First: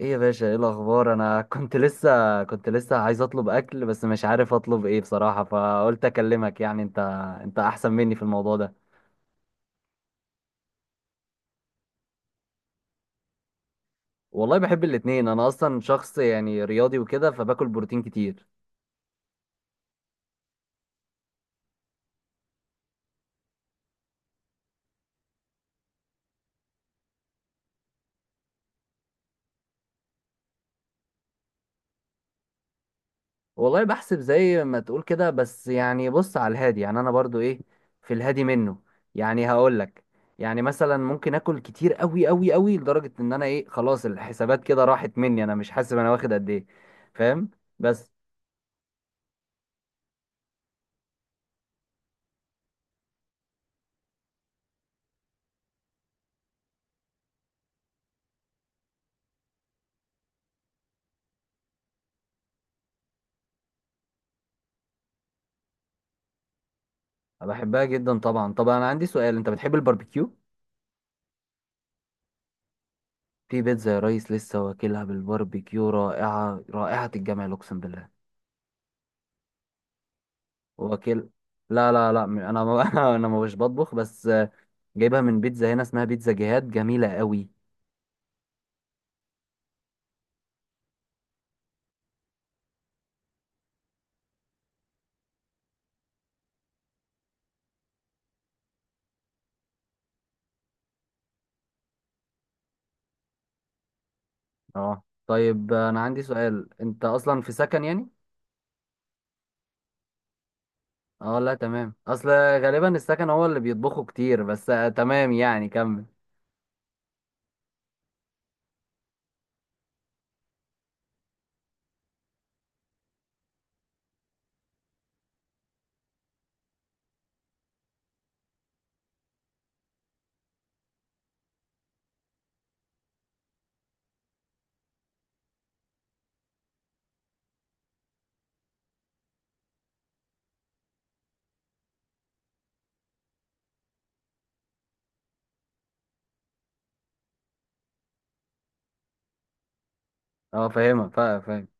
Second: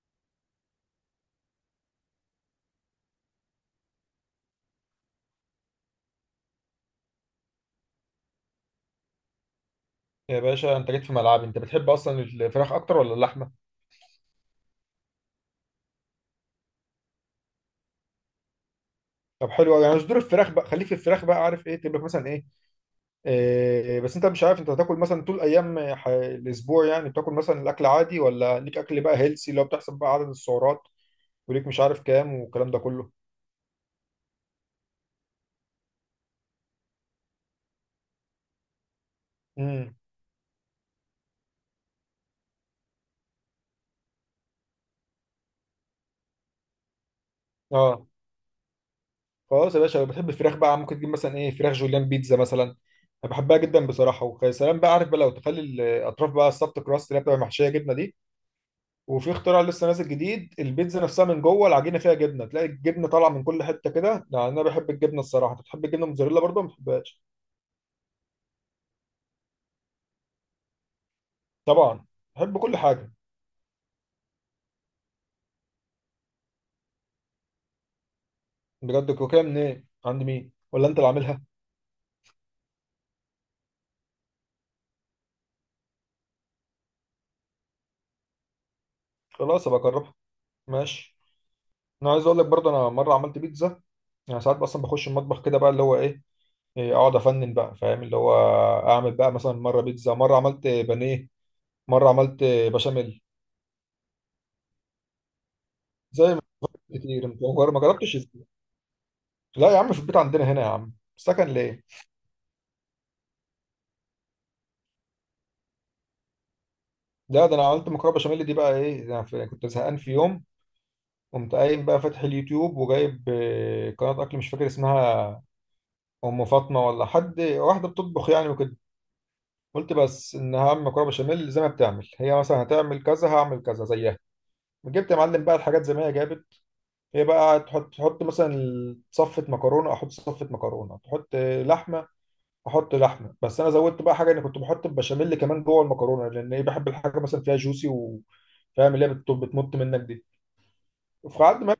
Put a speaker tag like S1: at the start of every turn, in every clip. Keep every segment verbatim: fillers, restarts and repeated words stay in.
S1: ايه يا باشا، ايه الاخبار؟ انا كنت لسه كنت لسه عايز اطلب اكل بس مش عارف اطلب ايه بصراحة، فقلت اكلمك يعني انت انت احسن مني في الموضوع ده.
S2: يا باشا انت جيت في ملعبي. انت بتحب اصلا الفراخ اكتر ولا اللحمه؟
S1: والله بحب الاتنين، انا اصلا شخص يعني رياضي وكده فباكل بروتين كتير.
S2: طب حلو قوي. يعني صدور الفراخ بقى، خليك في الفراخ بقى، عارف ايه تبقى مثلا ايه. آه بس انت مش عارف انت هتاكل مثلا طول ايام ح- الاسبوع. يعني بتاكل مثلا الاكل عادي ولا ليك اكل بقى هيلسي اللي هو بتحسب بقى عدد السعرات وليك مش عارف كام والكلام ده كله.
S1: والله بحسب زي ما تقول كده بس يعني بص على الهادي، يعني انا برضو ايه، في الهادي منه، يعني هقول
S2: امم
S1: لك. يعني مثلا ممكن اكل كتير قوي قوي قوي لدرجة ان انا ايه، خلاص الحسابات كده راحت مني، انا مش حاسب انا واخد قد ايه. فاهم؟
S2: اه
S1: بس.
S2: خلاص يا باشا، لو بتحب الفراخ بقى ممكن تجيب مثلا ايه فراخ جوليان بيتزا مثلا. انا بحبها جدا بصراحه، ويا سلام بقى عارف بقى لو تخلي الاطراف بقى السبت كراست اللي هي بتبقى محشيه جبنه دي. وفي اختراع لسه نازل جديد، البيتزا نفسها من جوه العجينه فيها جبنه، تلاقي الجبنه طالعه من كل حته كده، لان انا بحب الجبنه الصراحه. انت بتحب الجبنه الموتزاريلا برضه ولا ما بتحبهاش؟
S1: أنا بحبها جدا طبعا. طب انا عندي سؤال، انت بتحب الباربيكيو؟
S2: طبعا بحب كل حاجه.
S1: في بيتزا يا ريس لسه واكلها بالباربيكيو، رائعه، رائحه الجمال، اقسم بالله.
S2: بجد كوكيه منين؟ عند مين ولا انت اللي
S1: واكل.
S2: عاملها؟
S1: لا لا لا، م- انا ما انا ما مش بطبخ، بس آه، جايبها من بيتزا هنا، اسمها بيتزا جهاد، جميله قوي.
S2: خلاص ابقى اجربها، ماشي. انا عايز اقول لك برضه، انا مره عملت بيتزا. يعني ساعات اصلا بخش المطبخ كده بقى اللي هو ايه، إيه، اقعد افنن بقى، فاهم اللي هو، اعمل بقى مثلا مره بيتزا، مره عملت بانيه، مره عملت بشاميل.
S1: اه طيب، آه، انا عندي
S2: زي ما
S1: سؤال، انت
S2: كتير،
S1: اصلا
S2: انت
S1: في
S2: ما
S1: سكن يعني؟
S2: جربتش ازاي؟ لا يا عم، في البيت عندنا هنا يا عم،
S1: اه
S2: سكن
S1: لا،
S2: ليه.
S1: تمام. اصل غالبا السكن هو اللي بيطبخوا كتير، بس آه، تمام، يعني كمل.
S2: ده ده انا عملت مكرونه بشاميل دي بقى، ايه ده، أنا في- كنت زهقان في يوم، قمت قايم بقى فاتح اليوتيوب وجايب آه، قناه اكل مش فاكر اسمها، ام فاطمه ولا حد، واحده بتطبخ يعني وكده. قلت بس ان هعمل مكرونه بشاميل زي ما بتعمل هي، مثلا هتعمل كذا هعمل كذا زيها. جبت يا معلم بقى الحاجات زي ما هي جابت. هي بقى تحط تحط مثلا صفه مكرونه، احط صفه مكرونه، تحط لحمه، احط لحمه. بس انا زودت بقى حاجه اني كنت بحط البشاميل كمان جوه المكرونه، لان ايه بحب الحاجه مثلا فيها جوسي، و فاهم اللي هي بت- بتمط منك دي.
S1: اه فاهمه، فا-
S2: وفي عد
S1: فاهم.
S2: ما،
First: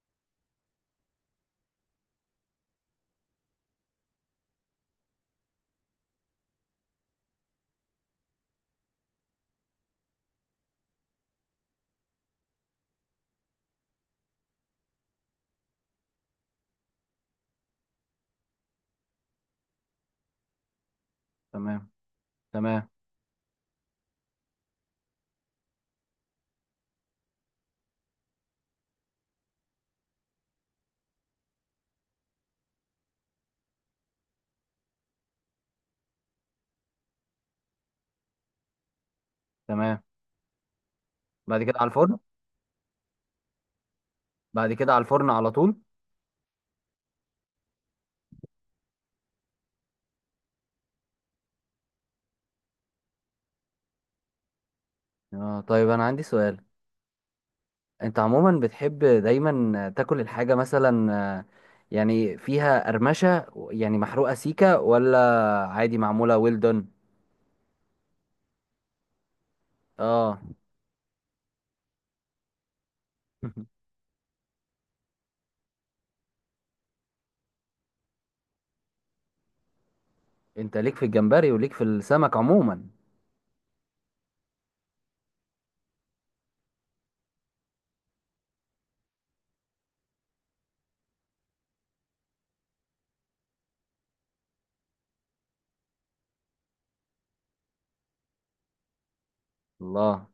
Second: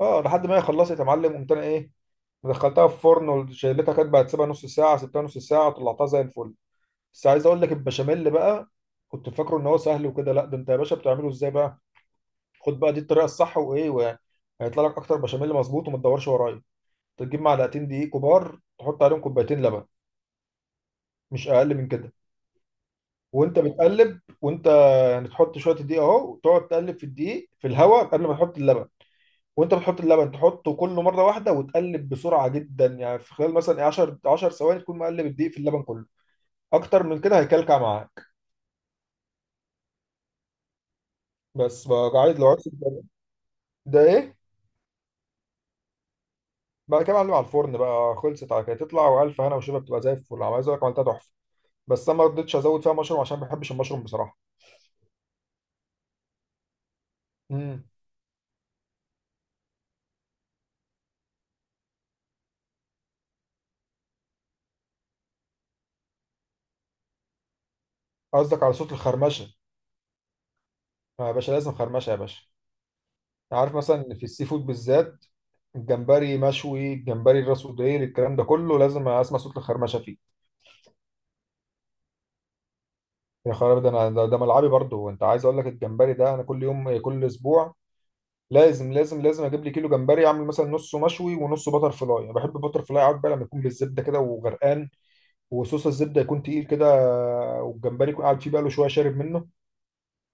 S2: اه لحد ما هي خلصت يا معلم، قمت انا ايه دخلتها في الفرن وشيلتها، كانت بقى تسيبها نص ساعه، سبتها نص ساعه، طلعتها زي الفل. بس عايز اقول لك البشاميل بقى، كنت فاكره ان هو سهل وكده، لا ده انت يا باشا بتعمله ازاي بقى. خد بقى دي الطريقه الصح، وايه و- هيطلع لك اكتر بشاميل مظبوط وما تدورش ورايا. تجيب معلقتين دقيق كبار، تحط عليهم كوبايتين لبن، مش اقل من
S1: تمام
S2: كده.
S1: تمام
S2: وانت بتقلب، وانت يعني تحط شويه الدقيق اهو وتقعد تقلب في الدقيق في الهواء قبل ما تحط اللبن. وانت بتحط اللبن، تحطه كله مره واحده وتقلب بسرعه جدا، يعني في خلال مثلا إيه عشرة عشرة ثواني تكون مقلب الدقيق في اللبن كله. اكتر من كده هيكلكع معاك.
S1: تمام. بعد كده على
S2: بس بقى
S1: الفرن.
S2: عايز، لو عايز، ده ايه،
S1: بعد كده على الفرن على طول.
S2: بعد كده معلم على الفرن بقى، خلصت على كده تطلع، والف هنا وشفا بتبقى زي الفل. عايز اقول لك عملتها تحفه، بس انا ما رضيتش ازود فيها مشروم عشان ما بحبش المشروم بصراحه.
S1: اه طيب انا عندي سؤال،
S2: امم،
S1: انت عموما بتحب دايما تاكل الحاجة مثلا آه، يعني فيها قرمشة؟ يعني محروقة سيكة، ولا عادي معمولة ويل دون؟
S2: قصدك على صوت الخرمشه؟
S1: اه.
S2: آه يا باشا، لازم خرمشه يا باشا. عارف مثلا في السي فود بالذات، الجمبري مشوي، الجمبري الراس وديل، الكلام ده كله لازم اسمع صوت الخرمشه فيه.
S1: انت ليك في الجمبري وليك في السمك عموما؟
S2: يا خرابي، ده انا ده, ده ملعبي برضه. وانت عايز اقول لك، الجمبري ده انا كل يوم، كل اسبوع لازم لازم لازم اجيب لي كيلو جمبري، اعمل مثلا نصه مشوي ونصه بتر فلاي. انا بحب بتر فلاي قوي بقى لما يكون بالزبده كده وغرقان، وصوص الزبده يكون تقيل كده، والجمبري يكون قاعد فيه بقى له شويه، شارب منه.
S1: الله.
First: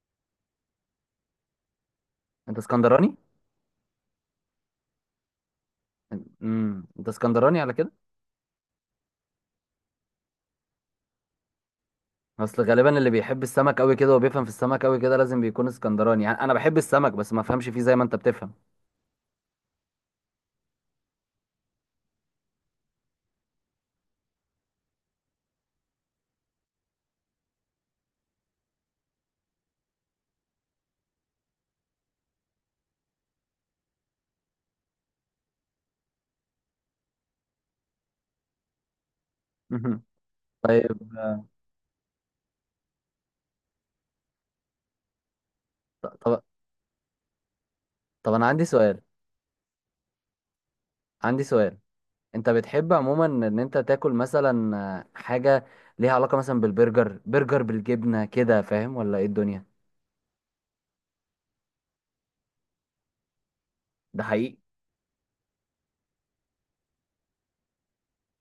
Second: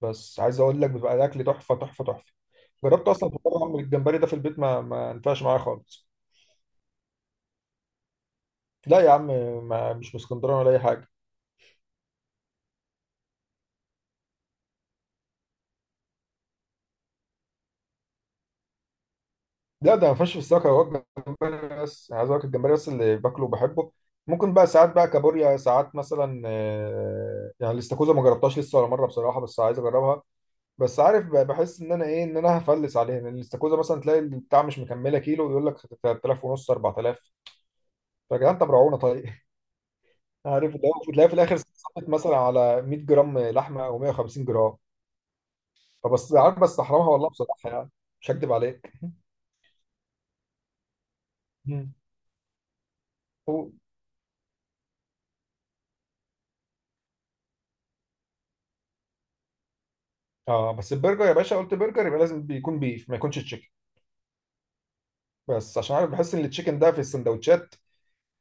S2: بس عايز اقول لك، بيبقى الاكل تحفه تحفه تحفه.
S1: انت
S2: جربت
S1: اسكندراني؟
S2: اصلا في مره اعمل الجمبري ده في البيت، ما ما ينفعش معايا خالص.
S1: امم، انت اسكندراني على كده؟
S2: لا يا عم، ما مش من اسكندريه ولا اي حاجه.
S1: اصل غالبا اللي بيحب السمك قوي كده وبيفهم في السمك قوي كده لازم بيكون اسكندراني، يعني انا بحب السمك بس ما افهمش فيه زي ما انت بتفهم.
S2: لا ده ما فيهاش فساخ هو. الجمبري بس عايز اقول لك، الجمبري بس اللي باكله وبحبه. ممكن بقى ساعات بقى كابوريا، ساعات مثلا آه، يعني الاستاكوزا ما جربتهاش لسه ولا مره بصراحه، بس عايز اجربها. بس عارف بقى بحس ان انا ايه، ان انا هفلس عليها، لان الاستاكوزا مثلا تلاقي البتاع مش مكمله كيلو يقول لك ثلاثة آلاف ونص، أربعة آلاف. فيا جدعان طب روعونا طيب. عارف اللي
S1: طيب.
S2: هو تلاقي في الاخر صفت مثلا على 100 جرام لحمه او 150 جرام. فبس
S1: طب
S2: عارف، بس احرمها والله بصراحه يعني، مش
S1: طب انا
S2: هكدب
S1: عندي
S2: عليك.
S1: سؤال عندي سؤال
S2: مم.
S1: انت بتحب عموما ان انت تاكل مثلا آه، حاجة ليها علاقة مثلا بالبرجر، برجر بالجبنة كده، فاهم؟ ولا ايه الدنيا؟
S2: اه بس البرجر يا باشا، قلت برجر يبقى لازم بيكون بيف، ما يكونش تشيكن.
S1: ده حقيقي.
S2: بس عشان عارف بحس ان التشيكن ده في السندوتشات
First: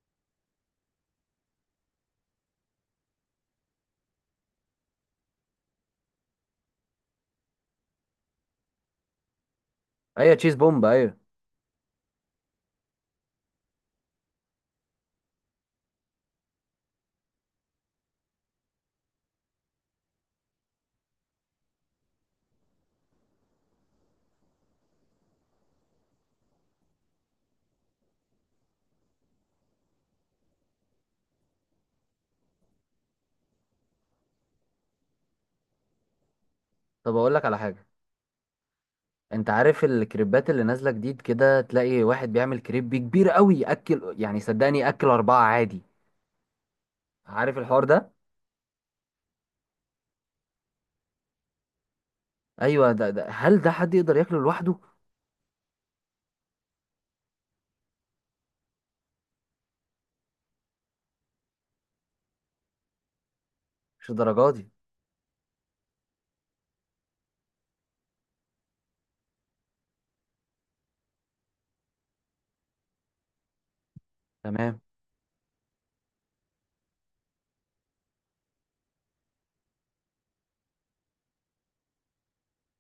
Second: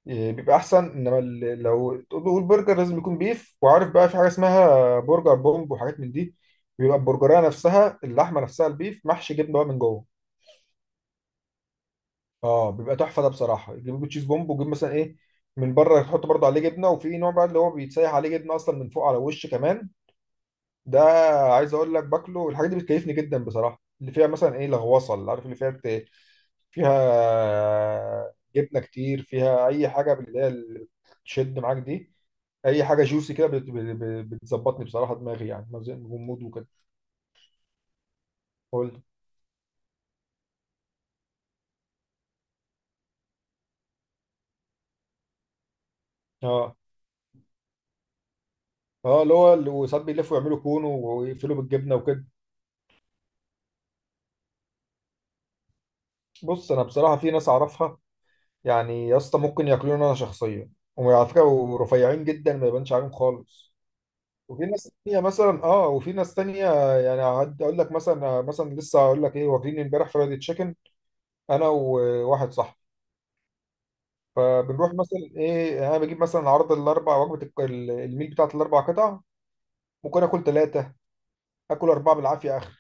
S2: إيه، بيبقى احسن، انما ال- لو تقول برجر لازم يكون بيف. وعارف بقى في حاجه اسمها برجر بومب وحاجات من دي، بيبقى البرجريه نفسها، اللحمه نفسها البيف محشي جبنه بقى من جوه.
S1: ايوه، تشيز بومب، ايوه.
S2: اه بيبقى تحفه ده بصراحه، يجيب تشيز بومب ويجيب مثلا ايه من بره يحط برضه عليه جبنه، وفي نوع بقى اللي هو بيتسيح عليه جبنه اصلا من فوق على الوش كمان ده. عايز اقول لك باكله، الحاجات دي بتكيفني جدا بصراحه، اللي فيها مثلا ايه لغوصه، اللي عارف اللي فيها، فيها جبنه كتير، فيها اي حاجه من اللي هي اللي بتشد معاك دي. اي حاجه جوسي كده بت- بت- بتظبطني بصراحه، دماغي يعني غموض وكده.
S1: طب اقول لك على حاجة.
S2: قول.
S1: انت عارف الكريبات اللي نازلة جديد كده؟ تلاقي واحد بيعمل كريب كبير قوي، ياكل يعني صدقني ياكل أربعة عادي.
S2: اه،
S1: عارف الحوار ده؟
S2: اه اللي هو اللي- وساعات بيلفوا يعملوا كون ويقفلوا بالجبنه وكده.
S1: ايوه، ده, ده هل ده حد يقدر ياكله لوحده؟
S2: بص انا بصراحه في ناس اعرفها، يعني يا اسطى ممكن ياكلوني انا شخصيا، وعلى فكره ورفيعين جدا ما يبانش عليهم خالص.
S1: مش الدرجة
S2: وفي
S1: دي.
S2: ناس تانية مثلا، اه وفي ناس تانية يعني هقعد اقول لك مثلا آه، مثلا لسه هقول لك ايه، واكلين امبارح فرايد تشيكن انا وواحد صاحبي.
S1: تمام.
S2: فبنروح مثلا ايه، انا بجيب مثلا عرض الاربع وجبه الك- ال- الميل بتاعت الاربع قطع. ممكن اكل ثلاثه، اكل اربعه بالعافيه اخر.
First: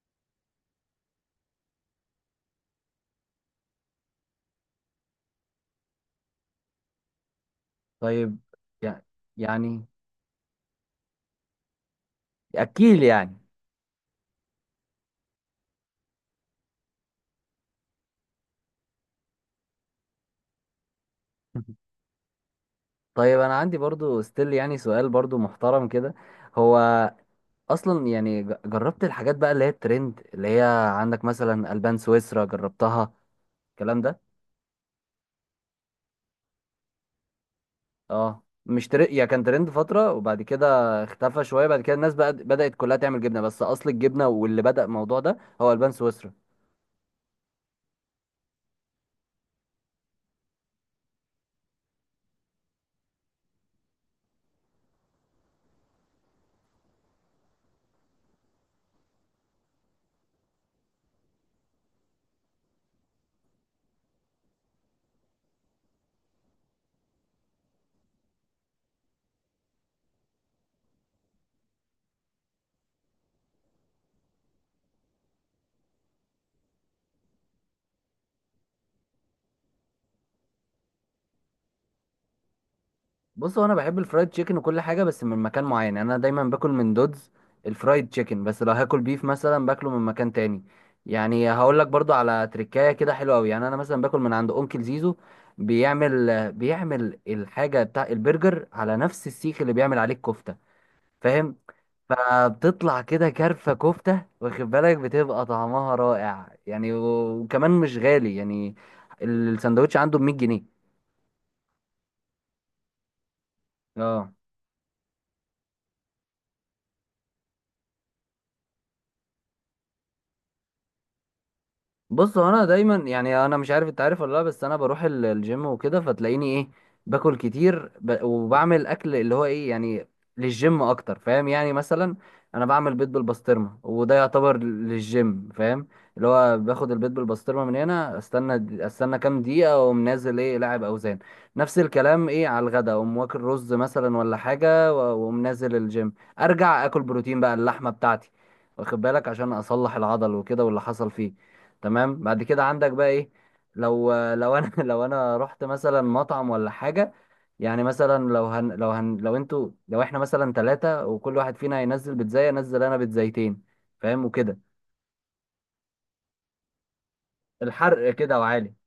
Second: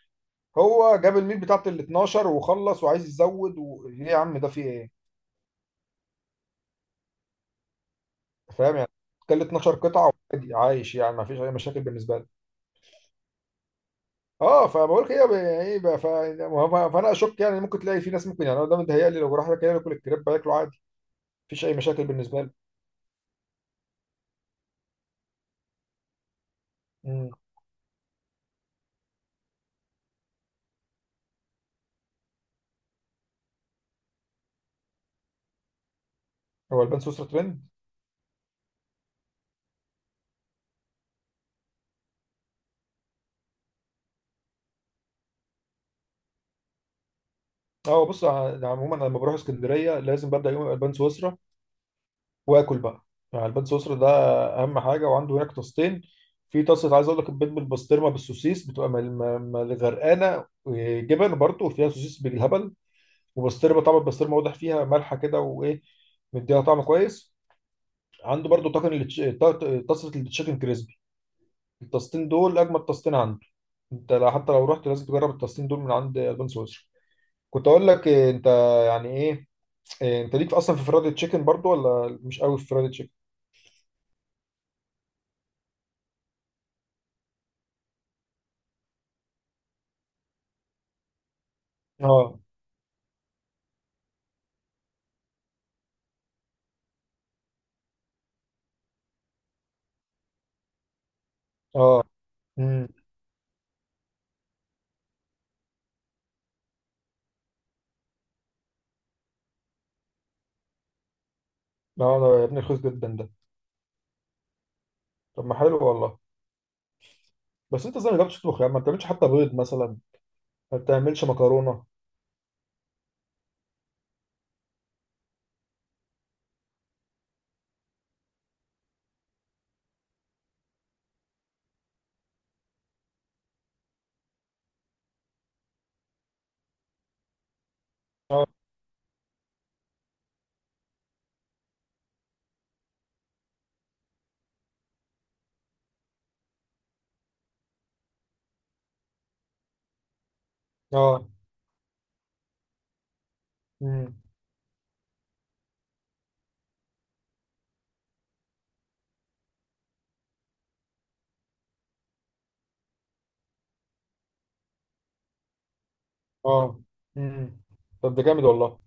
S2: هو جاب الميل بتاعت ال اثنا عشر وخلص وعايز يزود و... ايه يا عم ده في ايه.
S1: طيب
S2: فاهم يعني،
S1: يعني.
S2: كل
S1: يعني
S2: اثنا عشر قطعة قطعه وعادي عايش يعني، ما فيش اي مشاكل بالنسبه لي.
S1: اكيل يعني.
S2: اه، فبقول كده ب- ايه بقى ف... ما- هو- فانا اشك يعني، ممكن تلاقي في ناس، ممكن يعني انا ده متهيألي لو راح كده ياكل الكريب هياكله عادي، مفيش اي مشاكل بالنسبه لي.
S1: طيب انا عندي برضو ستيل يعني سؤال برضو محترم كده. هو
S2: مم.
S1: اصلا يعني ج- جربت الحاجات بقى اللي هي الترند، اللي هي عندك مثلا البان سويسرا؟ جربتها الكلام ده؟
S2: هو البان سويسرا ترند؟
S1: اه مش تر... يعني كان ترند فترة، وبعد كده اختفى شوية، بعد كده الناس بقى بدأت كلها تعمل جبنة بس اصل الجبنة، واللي بدأ الموضوع ده هو البان سويسرا.
S2: اه بص ع- عموما انا لما بروح اسكندريه لازم ببدا يوم البان سويسرا، واكل بقى. يعني البيض سويسرا ده اهم حاجه، وعنده هناك طاستين. في طاسه عايز اقول لك البيض بالبسطرمه بالسوسيس، بتبقى مل- م- مل غرقانه إيه، جبن برضه، وفيها سوسيس بالهبل، وبسطرمه. طبعا البسطرمه واضح فيها مالحه كده وايه، مديها طعم كويس. عنده برضه طاجن التش- طا- طاسه التشيكن كريسبي. الطاستين دول اجمد طاستين عنده. انت لو- حتى لو رحت لازم تجرب الطاستين دول من عند البان سويسرا. كنت اقول لك إيه، انت يعني ايه، إيه، انت ليك اصلا في فرايد تشيكن برضه ولا مش قوي في فرايد تشيكن؟
S1: بص، هو انا بحب الفرايد تشيكن وكل حاجه بس من مكان معين، يعني انا دايما باكل من دودز الفرايد تشيكن، بس لو هاكل بيف مثلا باكله من مكان تاني. يعني هقول لك برضو
S2: اه،
S1: على تركايه كده حلوه قوي، يعني انا مثلا باكل من عند اونكل زيزو. بيعمل بيعمل الحاجه بتاع البرجر على نفس السيخ اللي بيعمل عليه الكفته. فاهم؟
S2: اه.
S1: فبتطلع كده كرفه كفته، واخد بالك بتبقى طعمها رائع يعني، وكمان مش غالي يعني. السندوتش عنده ب مية جنيه.
S2: لا انا يا ابني رخيص جدا ده.
S1: اه
S2: طب ما حلو والله. بس انت ازاي ما جربتش تطبخ يا عم؟ ما بتعملش حتى بيض مثلا، ما بتعملش مكرونه.
S1: بص، هو انا دايما يعني انا مش عارف انت عارف ولا لا، بس انا بروح ال- الجيم وكده فتلاقيني ايه باكل كتير ب... وبعمل اكل اللي هو ايه يعني للجيم اكتر، فاهم؟ يعني مثلا انا بعمل بيض بالبسطرمه، وده يعتبر للجيم، فاهم؟ اللي هو باخد البيض بالبسطرمه من هنا، استنى استنى كام دقيقه واقوم نازل ايه لاعب اوزان. نفس الكلام ايه على الغدا، اقوم واكل رز مثلا ولا حاجه، و- واقوم نازل الجيم، ارجع اكل بروتين بقى اللحمه بتاعتي، واخد بالك عشان اصلح العضل وكده واللي حصل
S2: اه،
S1: فيه. تمام. بعد كده عندك بقى ايه؟ لو
S2: امم،
S1: لو انا لو انا رحت مثلا مطعم ولا حاجه يعني، مثلا لو هن لو هن لو انتوا لو احنا مثلا ثلاثه وكل واحد فينا هينزل بيتزاي، انزل انا بيتزايتين. فاهم وكده؟
S2: اه، امم.
S1: الحرق
S2: طب ده
S1: كده
S2: جامد
S1: وعالي.
S2: والله.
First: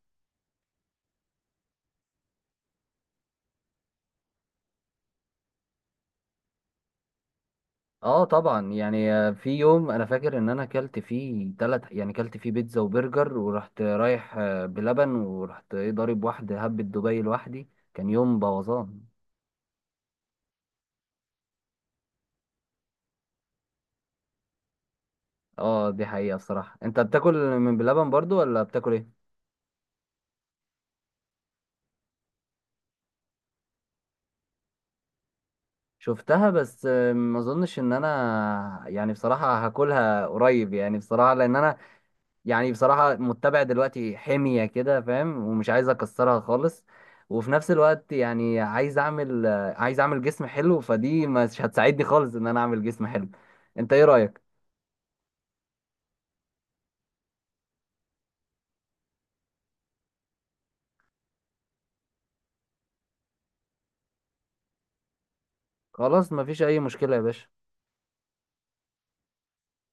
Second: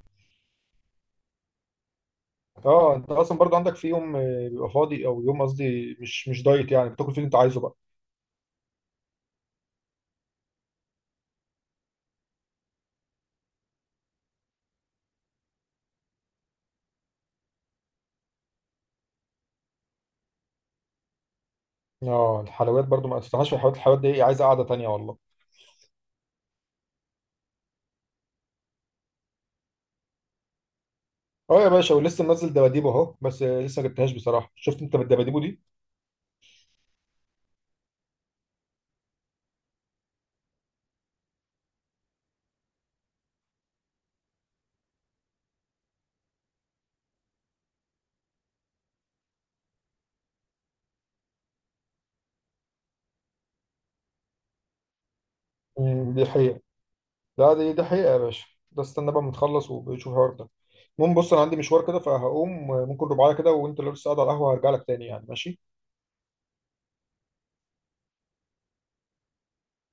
S2: اه انت اصلا برضو عندك في يوم آه، بيبقى فاضي، او يوم قصدي مش مش دايت يعني، بتاكل فيه اللي انت عايزه بقى؟
S1: اه طبعا يعني، آه، في يوم انا فاكر ان انا كلت فيه ثلاث، يعني كلت فيه بيتزا وبرجر ورحت رايح آه، بلبن، ورحت ايه ضارب واحده هبة دبي لوحدي، كان يوم بوظان.
S2: اه الحلويات برضو، ما استناش في الحلويات، الحلويات دي عايزه قعده تانيه والله.
S1: اه، دي حقيقه. الصراحه انت بتاكل من بلبن برضو ولا بتاكل ايه؟
S2: اه يا باشا، ولسه منزل دباديبو اهو، بس آه، لسه ما جبتهاش بصراحه. شفت انت بالدباديبو دي؟
S1: شفتها بس آه، ما اظنش ان انا يعني بصراحة هاكلها قريب، يعني بصراحة لان انا يعني بصراحة متبع دلوقتي حمية كده فاهم، ومش عايز اكسرها خالص. وفي نفس الوقت يعني عايز اعمل آه، عايز اعمل جسم حلو، فدي مش هتساعدني خالص ان انا اعمل جسم حلو. انت ايه رأيك؟
S2: امم دي حقيقه، لا دي ده حقيقة يا باشا. ده استنى بقى ما نخلص وبنشوف الحوار ده. المهم بص انا عندي مشوار كده فهقوم، ممكن ربع ساعة كده، وانت لو لسه قاعد على القهوة هرجع لك تاني يعني، ماشي.
S1: خلاص، مفيش اي مشكلة يا باشا.